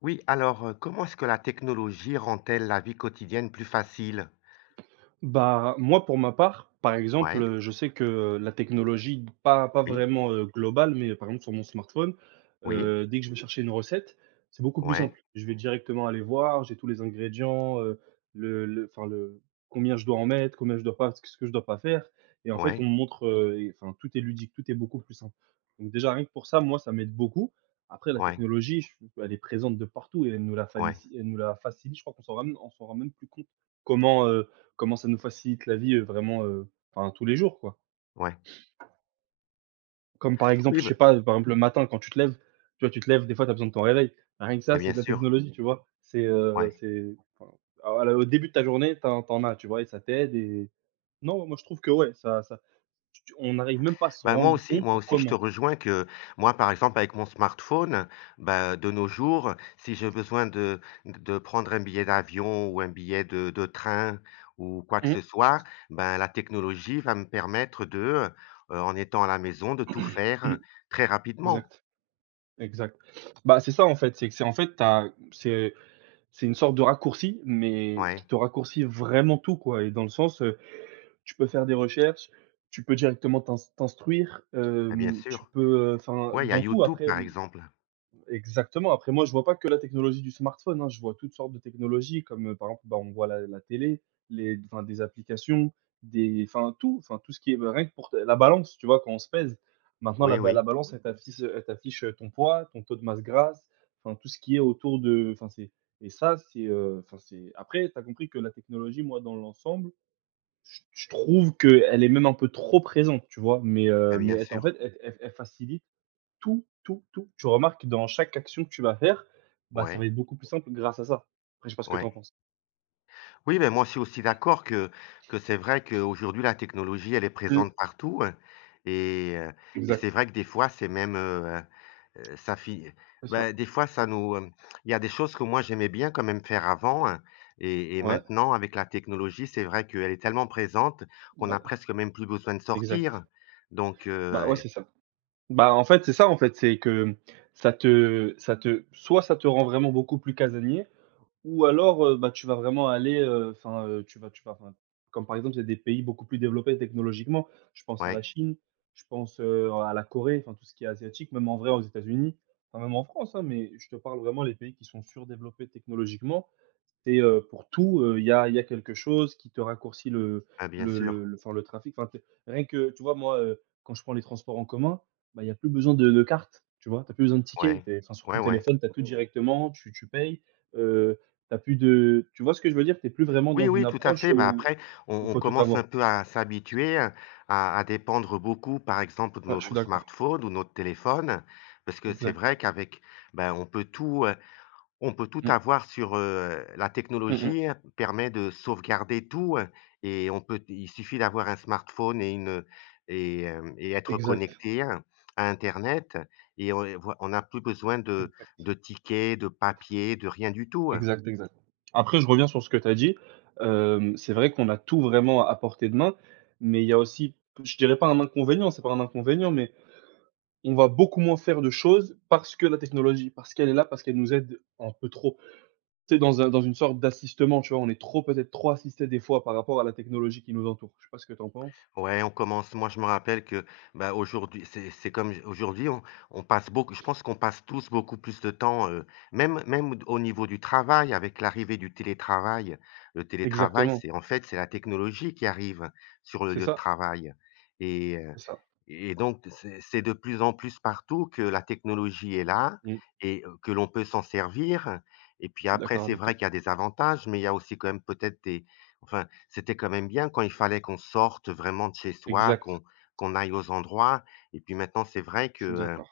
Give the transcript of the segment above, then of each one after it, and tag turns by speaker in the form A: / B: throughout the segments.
A: Oui, alors, comment est-ce que la technologie rend-elle la vie quotidienne plus facile?
B: Bah, moi, pour ma part, par exemple,
A: Ouais,
B: je sais que la technologie, pas
A: oui,
B: vraiment, globale, mais par exemple sur mon smartphone,
A: oui,
B: dès que je veux chercher une recette, c'est beaucoup plus
A: ouais,
B: simple. Je vais directement aller voir, j'ai tous les ingrédients, le enfin le combien je dois en mettre, combien je dois pas ce que je dois pas faire et en fait, on me
A: ouais,
B: montre, et enfin tout est ludique, tout est beaucoup plus simple. Donc déjà, rien que pour ça, moi, ça m'aide beaucoup. Après la
A: ouais,
B: technologie, je elle est présente de partout et
A: ouais,
B: elle nous la facilite. Je crois qu'on s'en rend même on s'en rend même plus compte comment, comment ça nous facilite la vie, vraiment, enfin tous les jours, quoi.
A: ouais.
B: Comme par
A: Oui,
B: exemple, je
A: bah
B: sais pas, par exemple le matin quand tu te lèves, tu vois, tu te lèves, des fois tu as besoin de ton réveil. Rien que
A: bah,
B: ça, c'est
A: bien
B: de la
A: sûr,
B: technologie. Mmh. Tu vois?
A: ouais.
B: C'est enfin, à la au début de ta journée, t'en en as, tu vois? Et ça t'aide et non, moi je trouve que ouais, ça tu on n'arrive même pas à se
A: Bah, moi
B: rendre
A: aussi
B: compte
A: moi
B: de
A: aussi je te
B: comment.
A: rejoins que moi, par exemple, avec mon smartphone, bah, de nos jours, si j'ai besoin de prendre un billet d'avion ou un billet de train ou quoi que
B: Mmh,
A: ce soit, ben, la technologie va me permettre de, en étant à la maison, de tout faire,
B: mmh,
A: très rapidement.
B: exact, exact. Bah, c'est ça en fait, c'est que c'est en fait, t'as c'est c'est une sorte de raccourci, mais
A: Ouais.
B: qui te raccourcit vraiment tout, quoi et dans le sens, tu peux faire des recherches, tu peux directement t'instruire,
A: Ah, bien
B: tu
A: sûr.
B: peux, enfin,
A: Ouais, il y a
B: dans tout
A: YouTube,
B: après,
A: par
B: mmh
A: exemple.
B: exactement. Après moi, je vois pas que la technologie du smartphone, hein, je vois toutes sortes de technologies comme, par exemple, bah, on voit la télé, les enfin, des applications, des enfin, tout ce qui est bah, rien que pour t la balance, tu vois? Quand on se pèse, maintenant
A: Oui,
B: la
A: oui.
B: balance, elle t'affiche, ton poids, ton taux de masse grasse, enfin, tout ce qui est autour de enfin, c'est et ça, c'est, enfin, c'est après tu as compris que la technologie, moi, dans l'ensemble je trouve qu'elle est même un peu trop présente, tu vois?
A: Ah,
B: Mais
A: bien
B: en
A: sûr.
B: fait, elle facilite tout, tout, tout. Tu remarques que dans chaque action que tu vas faire, bah, ça
A: Ouais,
B: va être beaucoup plus simple grâce à ça. Après, je sais pas ce que tu
A: ouais.
B: en penses?
A: Oui, mais moi, je suis aussi d'accord que c'est vrai qu'aujourd'hui, la technologie, elle est
B: Mmh,
A: présente partout, hein, et heu et c'est
B: exact,
A: vrai que des fois, c'est même, ça fi
B: c'est ça.
A: ben des fois, ça nous, il y a des choses que moi, j'aimais bien quand même faire avant, hein, et
B: Ouais,
A: maintenant, avec la technologie, c'est vrai qu'elle est tellement présente qu'on a
B: bah,
A: presque même plus besoin de sortir.
B: exact.
A: Donc
B: Bah, ouais, c'est ça. Bah, en fait, c'est ça, en fait, c'est que ça te rend vraiment beaucoup plus casanier. Ou alors, bah, tu vas vraiment aller, enfin, tu vas enfin, comme par exemple, il y a des pays beaucoup plus développés technologiquement. Je pense à
A: ouais.
B: la Chine, je pense, à la Corée, enfin tout ce qui est asiatique, même en vrai aux États-Unis, enfin même en France, hein, mais je te parle vraiment les pays qui sont surdéveloppés technologiquement. C'est, pour tout, il y a quelque chose qui te raccourcit
A: Ah, bien sûr.
B: le trafic. Enfin, tu rien que tu vois, moi, quand je prends les transports en commun, bah, il y a plus besoin de carte, tu vois? Tu as plus besoin de ticket.
A: Ouais.
B: Tu Enfin, sur
A: Ouais,
B: ton
A: ouais.
B: téléphone, tu as tout directement, tu payes, heu, tu plus de tu vois ce que je veux dire? Tu es plus vraiment
A: Oui,
B: dans une
A: oui, tout à
B: approche
A: fait. Bah,
B: où
A: après, on
B: où
A: on
B: faut tout
A: commence
B: avoir.
A: un peu à s'habituer, hein, à dépendre beaucoup, par exemple, de
B: Ouais, je Mmh. suis
A: notre
B: d'accord.
A: smartphone ou notre téléphone. Parce que c'est
B: Exact.
A: vrai qu'avec ben, on peut tout
B: Mmh.
A: avoir sur, la
B: Mmh mh. Ouais,
A: technologie, hein, permet de sauvegarder tout, hein, et on peut il suffit d'avoir un smartphone et une et être
B: exact,
A: connecté, hein, à internet et on a plus besoin de
B: exact.
A: de tickets, de papier, de rien du tout. Hein.
B: Exact, exact. Après, je reviens sur ce que tu as dit. C'est vrai qu'on a tout vraiment à portée de main, mais il y a aussi, je dirais pas un inconvénient, c'est pas un inconvénient, mais on va beaucoup moins faire de choses parce que la technologie, parce qu'elle est là, parce qu'elle nous aide un peu trop. Tu sais, dans une sorte d'assistement, tu vois? On est trop peut-être trop assisté des fois par rapport à la technologie qui nous entoure. Je sais pas ce que tu en penses?
A: Ouais, on commence moi je me rappelle que, bah, aujourd'hui c'est comme j aujourd'hui on passe beaucoup je pense qu'on passe tous beaucoup plus de temps, même au niveau du travail avec l'arrivée du télétravail. Le télétravail,
B: Exactement,
A: c'est en fait, c'est la technologie qui arrive sur le
B: c'est
A: lieu de
B: ça,
A: travail et
B: c'est ça.
A: et donc c'est de plus en plus partout que la technologie est là
B: Mmh,
A: et que l'on peut s'en servir et puis
B: je suis
A: après
B: d'accord
A: c'est
B: avec
A: vrai
B: toi.
A: qu'il y a des avantages, mais il y a aussi quand même peut-être des enfin, c'était quand même bien quand il fallait qu'on sorte vraiment de chez soi,
B: Exact,
A: qu'on aille aux endroits et puis maintenant c'est vrai que,
B: je suis d'accord.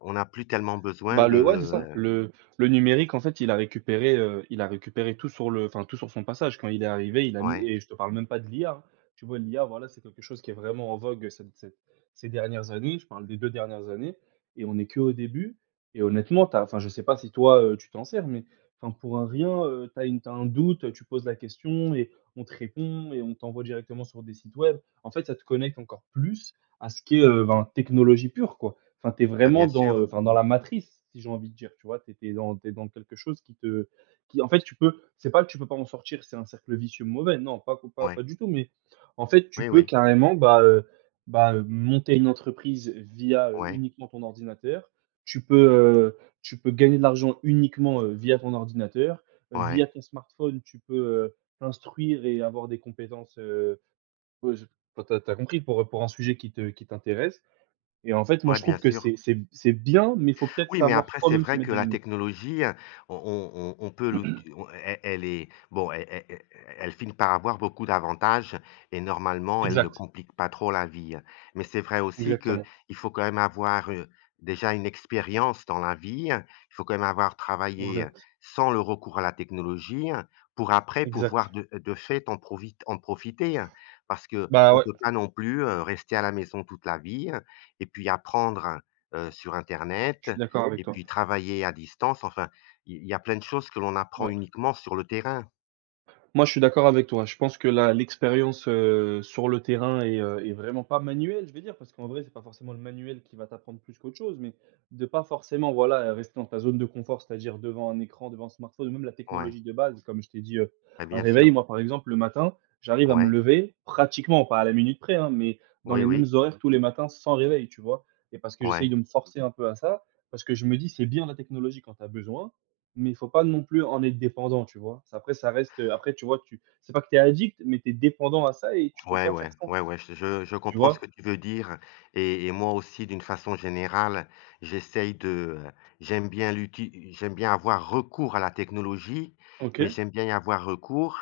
A: on n'a plus tellement besoin
B: Bah,
A: de,
B: le ouais, c'est Ouais. ça. Le numérique, en fait, il a récupéré tout sur le enfin, tout sur son passage. Quand il est arrivé, il a mis
A: ouais,
B: et je te parle même pas de l'IA, hein. Tu vois, l'IA, voilà, c'est quelque chose qui est vraiment en vogue cette ces dernières années. Je parle des 2 dernières années et on n'est que au début et honnêtement, tu enfin, je sais pas si toi, tu t'en sers, mais enfin, pour un rien, tu une t'as un doute, tu poses la question et on te répond et on t'envoie directement sur des sites web. En fait, ça te connecte encore plus à ce qu'est, ben, technologie pure, quoi. Enfin, tu es
A: bah, bien
B: vraiment dans,
A: sûr,
B: enfin, dans la matrice, si j'ai envie de dire, tu vois? Tu es dans T'es dans quelque chose qui en fait, tu peux c'est pas que tu peux pas en sortir, c'est un cercle vicieux mauvais, non, pas pas
A: ouais,
B: pas du tout, mais en fait, tu
A: oui,
B: peux
A: oui,
B: carrément, monter une entreprise via,
A: ouais,
B: uniquement ton ordinateur. Tu peux, heu, tu peux gagner de l'argent uniquement, via ton ordinateur. Via
A: ouais,
B: ton smartphone, tu peux, t'instruire et avoir des compétences, ouais, je enfin, tu compris pour un sujet qui t'intéresse. Et en fait, moi,
A: ouais,
B: je
A: bien
B: trouve que
A: sûr.
B: c'est c'est bien, mais il faut peut-être
A: Oui, mais
B: savoir
A: après, c'est
B: soi-même se
A: vrai que
B: mettre des
A: la
B: limites.
A: technologie, hein, on peut l'out on elle elle est bon, elle finit par avoir beaucoup d'avantages et normalement, elle ne
B: Exact,
A: complique pas trop la vie. Hein. Mais c'est vrai aussi que
B: exactement,
A: il faut quand même avoir, déjà une expérience dans la vie. Hein. Il faut quand même avoir
B: Ouais.
A: travaillé,
B: exact,
A: sans le recours à la technologie, hein, pour après pouvoir
B: exact.
A: de fait en profiter. Hein. Parce que
B: Bah,
A: on
B: ouais,
A: peut pas non plus, rester à la maison toute la vie, hein, et puis apprendre, hein, sur internet
B: je suis d'accord Ouais. avec
A: et
B: toi.
A: puis travailler à distance, enfin, il y a plein de choses que l'on apprend
B: Ouais.
A: uniquement sur le terrain.
B: Moi, je suis d'accord avec toi. Je pense que la l'expérience, sur le terrain est, est vraiment pas manuelle, je vais dire, parce qu'en vrai, c'est pas forcément le manuel qui va t'apprendre plus qu'autre chose, mais de pas forcément, voilà, rester dans ta zone de confort, c'est-à-dire devant un écran, devant un smartphone, ou même la
A: Ouais,
B: technologie de base, comme je t'ai dit,
A: bah,
B: un
A: bien
B: réveil.
A: sûr.
B: Moi, par exemple, le matin, j'arrive à me
A: Ouais.
B: lever pratiquement, pas à la minute près, hein, mais dans
A: Oui,
B: les mêmes
A: oui.
B: horaires Mmh. tous les matins sans réveil, tu vois? Et parce que j'essaye
A: Ouais.
B: de me Mmh forcer un peu à ça, parce que je me dis: «C'est bien la technologie quand tu as besoin». Mais il faut pas non plus en être dépendant, tu vois? Ça après ça reste, après tu vois, tu c'est pas que tu es addict, mais tu es dépendant à ça et tu peux
A: Ouais,
B: pas
A: ouais,
B: faire sans,
A: ouais, ouais, je
B: tu
A: comprends ce que
B: vois?
A: tu veux dire et moi aussi d'une façon générale, j'essaye de, euh, j'aime bien avoir recours à la technologie, mais
B: OK,
A: j'aime bien y avoir recours,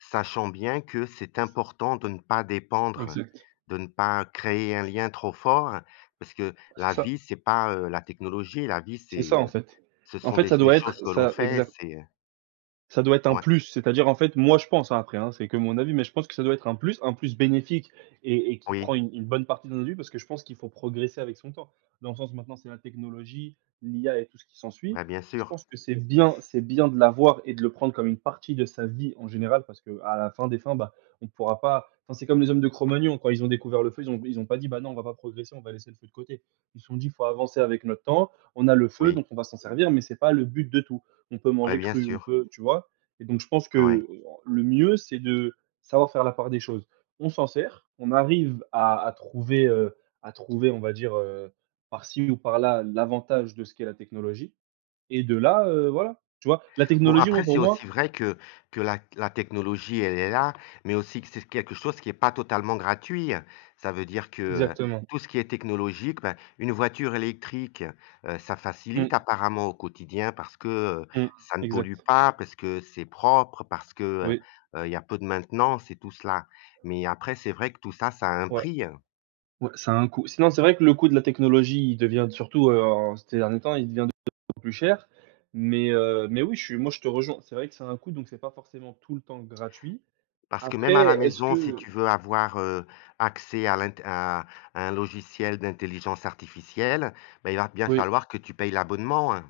A: sachant bien que c'est important de ne pas dépendre,
B: exact.
A: de ne pas créer un lien trop fort, parce que
B: C'est
A: la
B: ça,
A: vie, c'est pas, la technologie, la vie,
B: c'est ça
A: c'est,
B: en fait.
A: ce
B: En
A: sont
B: fait,
A: des
B: ça
A: les
B: doit être
A: choses que l'on
B: ça
A: fait,
B: exact.
A: c'est,
B: Ça doit être un
A: ouais,
B: plus, c'est-à-dire, en fait, moi, je pense, hein, après, hein, c'est que mon avis, mais je pense que ça doit être un plus bénéfique et qui
A: oui,
B: prend une bonne partie de notre vie parce que je pense qu'il faut progresser avec son temps. Dans le sens, maintenant, c'est la technologie, l'IA et tout ce qui s'ensuit.
A: bah, bien
B: Je
A: sûr,
B: pense que c'est bien de l'avoir et de le prendre comme une partie de sa vie en général parce que à la fin des fins, bah, on pourra pas enfin, c'est comme les hommes de Cro-Magnon, quand ils ont découvert le feu, ils ont pas dit: «Bah, non, on va pas progresser, on va laisser le feu de côté». Ils se sont dit: «Il faut avancer avec notre temps, on a le feu,
A: oui,
B: donc on va s'en servir, mais c'est pas le but de tout». On peut
A: ouais,
B: manger
A: bien
B: cru, on
A: sûr,
B: peut tu vois? Et donc je pense que
A: ouais.
B: le mieux, c'est de savoir faire la part des choses. On s'en sert, on arrive à trouver, on va dire, par-ci ou par-là, l'avantage de ce qu'est la technologie et de là, voilà, tu vois? La
A: Bon,
B: technologie,
A: après,
B: moi,
A: c'est
B: pour
A: aussi
B: moi
A: vrai que la technologie, elle est là, mais aussi que c'est quelque chose qui est pas totalement gratuit. Ça veut dire que, heu,
B: exactement.
A: tout ce qui est technologique, ben, une voiture électrique, ça facilite
B: Mmh,
A: apparemment au quotidien parce que,
B: mmh,
A: ça ne pollue
B: exact.
A: pas, parce que c'est propre, parce que,
B: Oui,
A: il y a peu de maintenance et tout cela. Mais après, c'est vrai que tout ça, ça a un
B: ouais.
A: prix.
B: Ouais, ça a un coût. Sinon, c'est vrai que le coût de la technologie, il devient surtout, en ces derniers temps, il devient de plus en plus cher. Mais oui, je suis moi, je te rejoins. C'est vrai que c'est un coût, donc c'est pas forcément tout le temps gratuit.
A: Parce que même à la
B: Après, est-ce
A: maison, si
B: que
A: tu veux avoir, accès à l'int à un logiciel d'intelligence artificielle, bah, il va bien
B: oui.
A: falloir que tu payes l'abonnement, hein.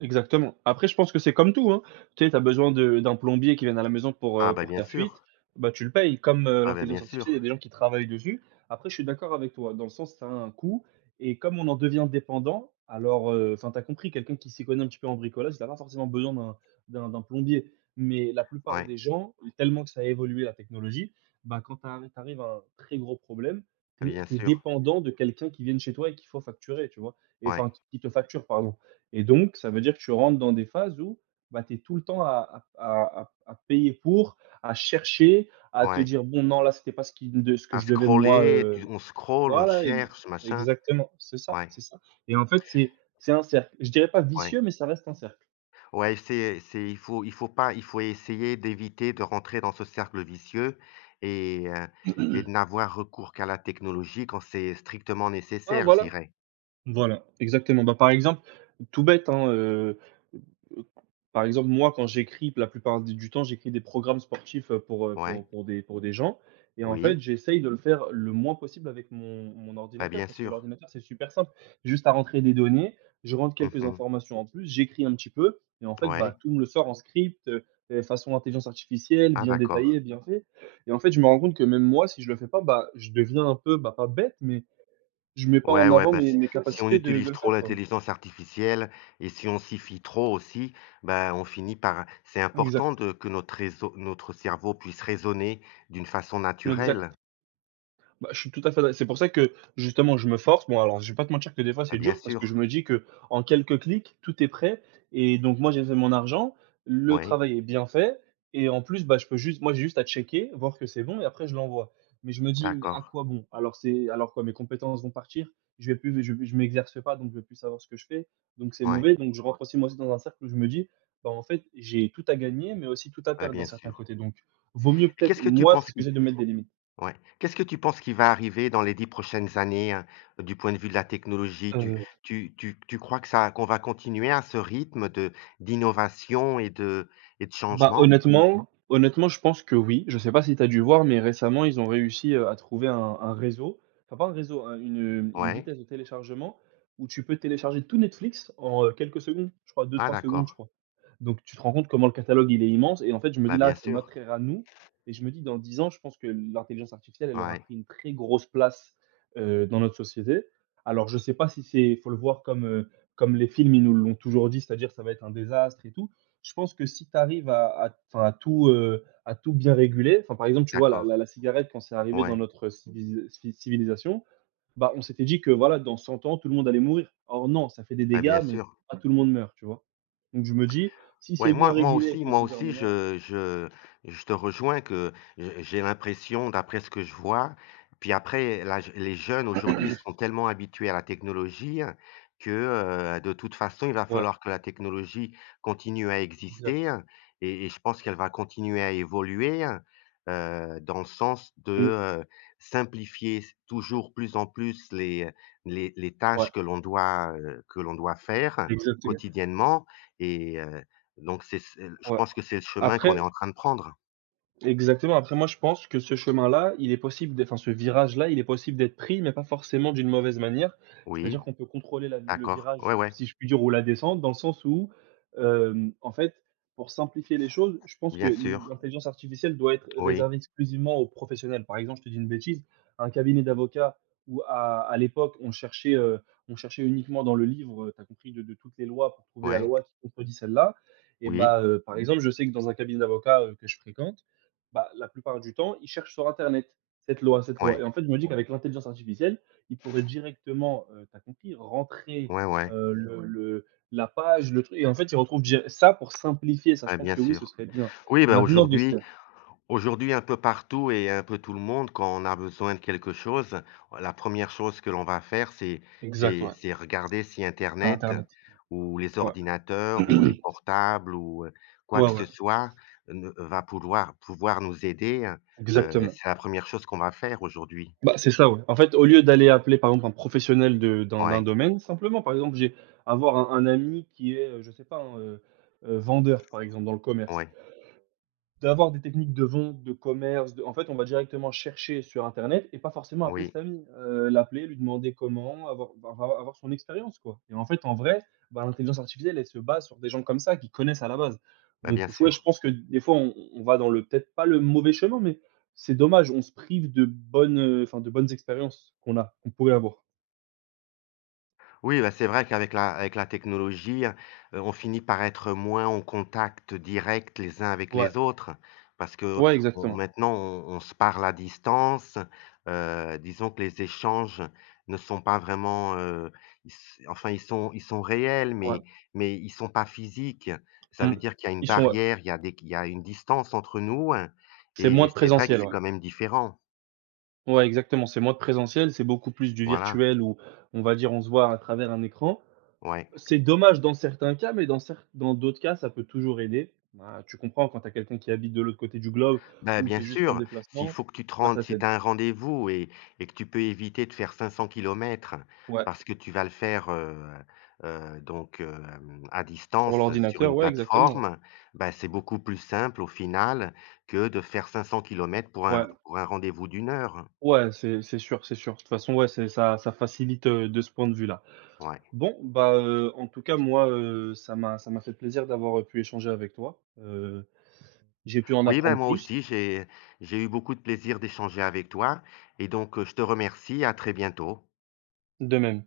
B: Exactement. Après, je pense que c'est comme tout, hein. Tu sais, tu as besoin de d'un plombier qui vienne à la maison
A: Ah, ben,
B: pour
A: bien
B: ta fuite,
A: sûr.
B: bah, tu le payes. Comme,
A: Ah, ben, bien
B: l'intelligence artificielle, il
A: sûr.
B: y a des gens qui travaillent dessus. Après, je suis d'accord avec toi, dans le sens, ça a un coût et comme on en devient dépendant, enfin, tu as compris, quelqu'un qui s'y connaît un petit peu en bricolage, il a pas forcément besoin d'un d'un plombier. Mais la plupart
A: Ouais,
B: des gens, tellement que ça a évolué la technologie, bah, quand tu arrives à un très gros problème,
A: ah,
B: tu
A: bien
B: tu es
A: sûr.
B: dépendant de quelqu'un qui vienne chez toi et qu'il faut facturer, tu vois? Et
A: Ouais,
B: enfin, qui te facture, pardon. Et donc, ça veut dire que tu rentres dans des phases où, bah, tu es tout le temps à payer pour, à chercher, à te
A: ouais.
B: dire: «Bon, non, là, c'était pas ce qui de ce que
A: À
B: je devais moi,
A: scroller, tu
B: heu»
A: on scrolle, on
B: Voilà, ex
A: cherche, machin.
B: exactement, c'est ça,
A: Ouais,
B: c'est ça. Et en fait, c'est un cercle. Je dirais pas
A: ouais.
B: vicieux, mais ça reste un cercle.
A: Ouais, c'est il faut pas il faut essayer d'éviter de rentrer dans ce cercle vicieux et heu et de n'avoir recours qu'à la technologie quand c'est strictement
B: Ah,
A: nécessaire, je
B: voilà.
A: dirais.
B: Voilà, exactement. Bah, par exemple, tout bête, par exemple, moi, quand j'écris, la plupart d du temps, j'écris des programmes sportifs, pour,
A: Ouais,
B: pour des gens, et en
A: oui.
B: fait, j'essaye de le faire le moins possible avec mon
A: Bah,
B: ordinateur
A: bien
B: parce que
A: sûr.
B: l'ordinateur, c'est super simple. Juste à rentrer des données, je rentre quelques
A: Mmh.
B: informations en plus, j'écris un petit peu et en fait,
A: Ouais.
B: bah, tout me le sort en script, façon intelligence artificielle,
A: Ah,
B: bien
A: d'accord.
B: détaillé, bien fait, et en fait, je me rends compte que même moi, si je le fais pas, bah, je deviens un peu, bah, pas bête, mais je mets pas
A: Ouais,
B: en
A: ouais,
B: avant
A: bah,
B: mes
A: si
B: mes
A: si on
B: capacités de
A: utilise
B: le
A: trop
B: faire, quoi.
A: l'intelligence artificielle et si on s'y fie trop aussi, bah, on finit par c'est important
B: Exact,
A: de que notre cerveau puisse raisonner d'une façon naturelle.
B: exact. Bah, je suis tout à fait d'ac c'est pour ça que justement je me force. Bon, alors je vais pas te mentir que des fois
A: Bah,
B: c'est
A: bien
B: dur parce que je
A: sûr.
B: me dis que en quelques clics, tout est prêt et donc moi j'ai fait mon argent, le
A: Oui,
B: travail est bien fait et en plus, bah, je peux juste moi j'ai juste à checker, voir que c'est bon et après je l'envoie. Mais je me dis: «Mais à
A: d'accord.
B: quoi bon?» Alors c'est alors quoi? Mes compétences vont partir, je m'exerce pas donc je vais plus savoir ce que je fais, donc c'est
A: Ouais,
B: mauvais. Donc je rentre aussi moi aussi dans un cercle où je me dis: «Bah, en fait, j'ai tout à gagner mais aussi tout à
A: bah,
B: perdre d'un
A: bien
B: certain
A: sûr.
B: côté». Donc vaut mieux
A: Et
B: peut-être
A: qu'est-ce que tu
B: moi, c'est
A: penses
B: ce que
A: qui
B: j'essaie de mettre des limites.
A: ouais. Qu'est-ce que tu penses qui va arriver dans les 10 prochaines années, hein, du point de vue de la technologie? Tu
B: Heu
A: tu tu tu crois que ça qu'on va continuer à ce rythme de d'innovation et de
B: Bah,
A: changement?
B: honnêtement, je pense que oui. Je sais pas si tu as dû voir, mais récemment, ils ont réussi, à trouver un réseau, enfin pas un réseau, une
A: Ouais.
B: vitesse de téléchargement où tu peux télécharger tout Netflix en, quelques secondes. Je crois 2
A: Ah,
B: 3 secondes, je
A: d'accord.
B: crois. Donc tu te rends compte comment le catalogue, il est immense et en fait, je me dis:
A: Bah,
B: «Là,
A: bien
B: c'est notre
A: sûr.
B: ère à nous», et je me dis: «Dans 10 ans, je pense que l'intelligence artificielle, elle aura
A: Ouais.
B: pris une très grosse place, dans notre société». Alors je sais pas si c'est faut le voir comme comme les films, ils nous l'ont toujours dit, c'est-à-dire ça va être un désastre et tout. Je pense que si tu arrives à, 'fin, à tout bien réguler, enfin, par exemple, tu vois, la,
A: D'accord.
B: la cigarette, quand c'est arrivé dans
A: Ouais.
B: notre civilisation, bah, on s'était dit que voilà, dans 100 ans, tout le monde allait mourir. Or, non, ça fait des
A: Bah, bien
B: dégâts, mais
A: sûr.
B: pas tout le monde meurt, tu vois. Donc, je me dis, si
A: Ouais,
B: c'est bien
A: moi moi
B: régulé avec
A: aussi
B: le
A: moi aussi
B: gouvernement.
A: je te rejoins que j'ai l'impression, d'après ce que je vois, puis après la je les jeunes aujourd'hui sont tellement habitués à la technologie, hein, que, de toute façon, il va
B: Ouais,
A: falloir que la technologie continue à exister,
B: exact.
A: hein, et je pense qu'elle va continuer à évoluer, dans le sens de,
B: Mm,
A: heu, simplifier s toujours plus en plus les les tâches
B: ouais,
A: que l'on doit faire
B: exactement.
A: quotidiennement et donc c'est je
B: Ouais.
A: pense que c'est le chemin qu'on est
B: Après,
A: en train de prendre.
B: exactement. Après, moi, je pense que ce chemin-là, il est possible d'être enfin, ce virage-là, il est possible d'être pris, mais pas forcément d'une mauvaise manière.
A: Oui,
B: C'est-à-dire qu'on peut contrôler la le
A: d'accord.
B: virage,
A: Ouais, ouais,
B: si je puis dire, ou la descente, dans le sens où, en fait, pour simplifier les choses, je pense que
A: bien sûr.
B: l'intelligence artificielle doit être
A: Oui,
B: réservée exclusivement aux professionnels. Par exemple, je te dis une bêtise, un cabinet d'avocats où à l'époque, on on cherchait uniquement dans le livre, tu as compris, de toutes les lois pour trouver la
A: ouais,
B: loi qui contredit celle-là, et
A: oui,
B: bah, par exemple, je sais que dans un cabinet d'avocats, que je fréquente, bah, la plupart du temps, ils cherchent sur internet, cette loi, cette loi. Et
A: ouais,
B: en fait, je me dis, Ouais, qu'avec l'intelligence artificielle, ils pourraient directement, tu compris, rentrer,
A: ouais, ouais.
B: le Ouais, le la page, le truc, et en fait, ils retrouvent dir ça. Pour simplifier ça, je
A: Ouais,
B: pense
A: bien
B: que oui, ce
A: sûr.
B: serait bien.
A: Oui, bah,
B: Maintenant de se
A: aujourd'hui un peu partout et un peu tout le monde, quand on a besoin de quelque chose, la première chose que l'on va faire, c'est
B: Exact,
A: c'est
B: ouais,
A: c'est regarder si
B: par, Ouais,
A: internet
B: internet.
A: ou les
B: Ouais.
A: ordinateurs ou les portables ou, quoi
B: Ouais,
A: que ce
B: ouais,
A: soit ne va pouvoir nous aider,
B: exactement.
A: c'est la première chose qu'on va faire aujourd'hui.
B: Bah, c'est ça, ouais. En fait, au lieu d'aller appeler, par exemple, un professionnel de d'un d'un
A: Ouais.
B: domaine, simplement, par exemple, j'ai avoir un ami qui est, je sais pas, un vendeur, par exemple, dans le commerce.
A: Ouais,
B: D'avoir des techniques de vente, de commerce, de en fait, on va directement chercher sur internet et pas forcément appeler
A: oui,
B: cet ami. L'appeler, lui demander comment, avoir son expérience, quoi, et en fait, en vrai, bah, l'intelligence artificielle, elle se base sur des gens comme ça qui connaissent à la base.
A: bah, bien
B: Donc ouais, je
A: sûr.
B: pense que des fois, on va dans le peut-être pas le mauvais chemin, mais c'est dommage, on se prive de bonnes, enfin, de bonnes expériences qu'on pourrait avoir.
A: Oui, bah, c'est vrai qu'avec la technologie, hein, on finit par être moins en contact direct les uns avec
B: Ouais,
A: les autres parce que
B: ouais,
A: on
B: exactement.
A: maintenant on se parle à distance, disons que les échanges ne sont pas vraiment, ils s enfin ils sont réels
B: Ouais,
A: mais ils sont pas physiques. Ça
B: mmh.
A: veut dire qu'il y a une
B: Ils Bah, sont ouais,
A: barrière, il y a une distance entre nous, hein,
B: c'est
A: et
B: moins
A: et
B: de
A: c'est vrai que
B: présentiel,
A: c'est
B: ouais.
A: quand même différent.
B: Ouais, exactement, c'est moins de présentiel, c'est beaucoup plus du
A: Voilà,
B: virtuel où, on va dire, on se voit à travers un écran.
A: ouais.
B: C'est dommage dans certains cas, mais dans cer dans d'autres cas, ça peut toujours aider. Bah, tu comprends quand tu as quelqu'un qui habite de l'autre côté du globe
A: Bah,
B: ou
A: bien
B: qui est juste en
A: sûr, s'il
B: déplacement,
A: faut que tu te
B: là,
A: rendes
B: ça
A: si tu
B: t'aide.
A: as un rendez-vous et que tu peux éviter de faire 500 kilomètres
B: Ouais,
A: parce que tu vas le faire, donc à
B: sur
A: distance, sur
B: l'ordinateur,
A: une
B: ouais, exactement, ouais.
A: plateforme, bah, c'est beaucoup plus simple au final que de faire 500 kilomètres pour un
B: Ouais,
A: pour un rendez-vous d'une heure.
B: ouais, c'est sûr, c'est sûr. De toute façon, ouais, c'est ça, ça facilite, de ce point de vue-là.
A: Ouais.
B: Bon, bah, en tout cas, moi, ça m'a fait plaisir d'avoir, pu échanger avec toi. J'ai pu en
A: Oui, ben,
B: apprendre
A: moi
B: plus.
A: aussi, j'ai eu beaucoup de plaisir d'échanger avec toi et donc, je te remercie, à très bientôt.
B: De même.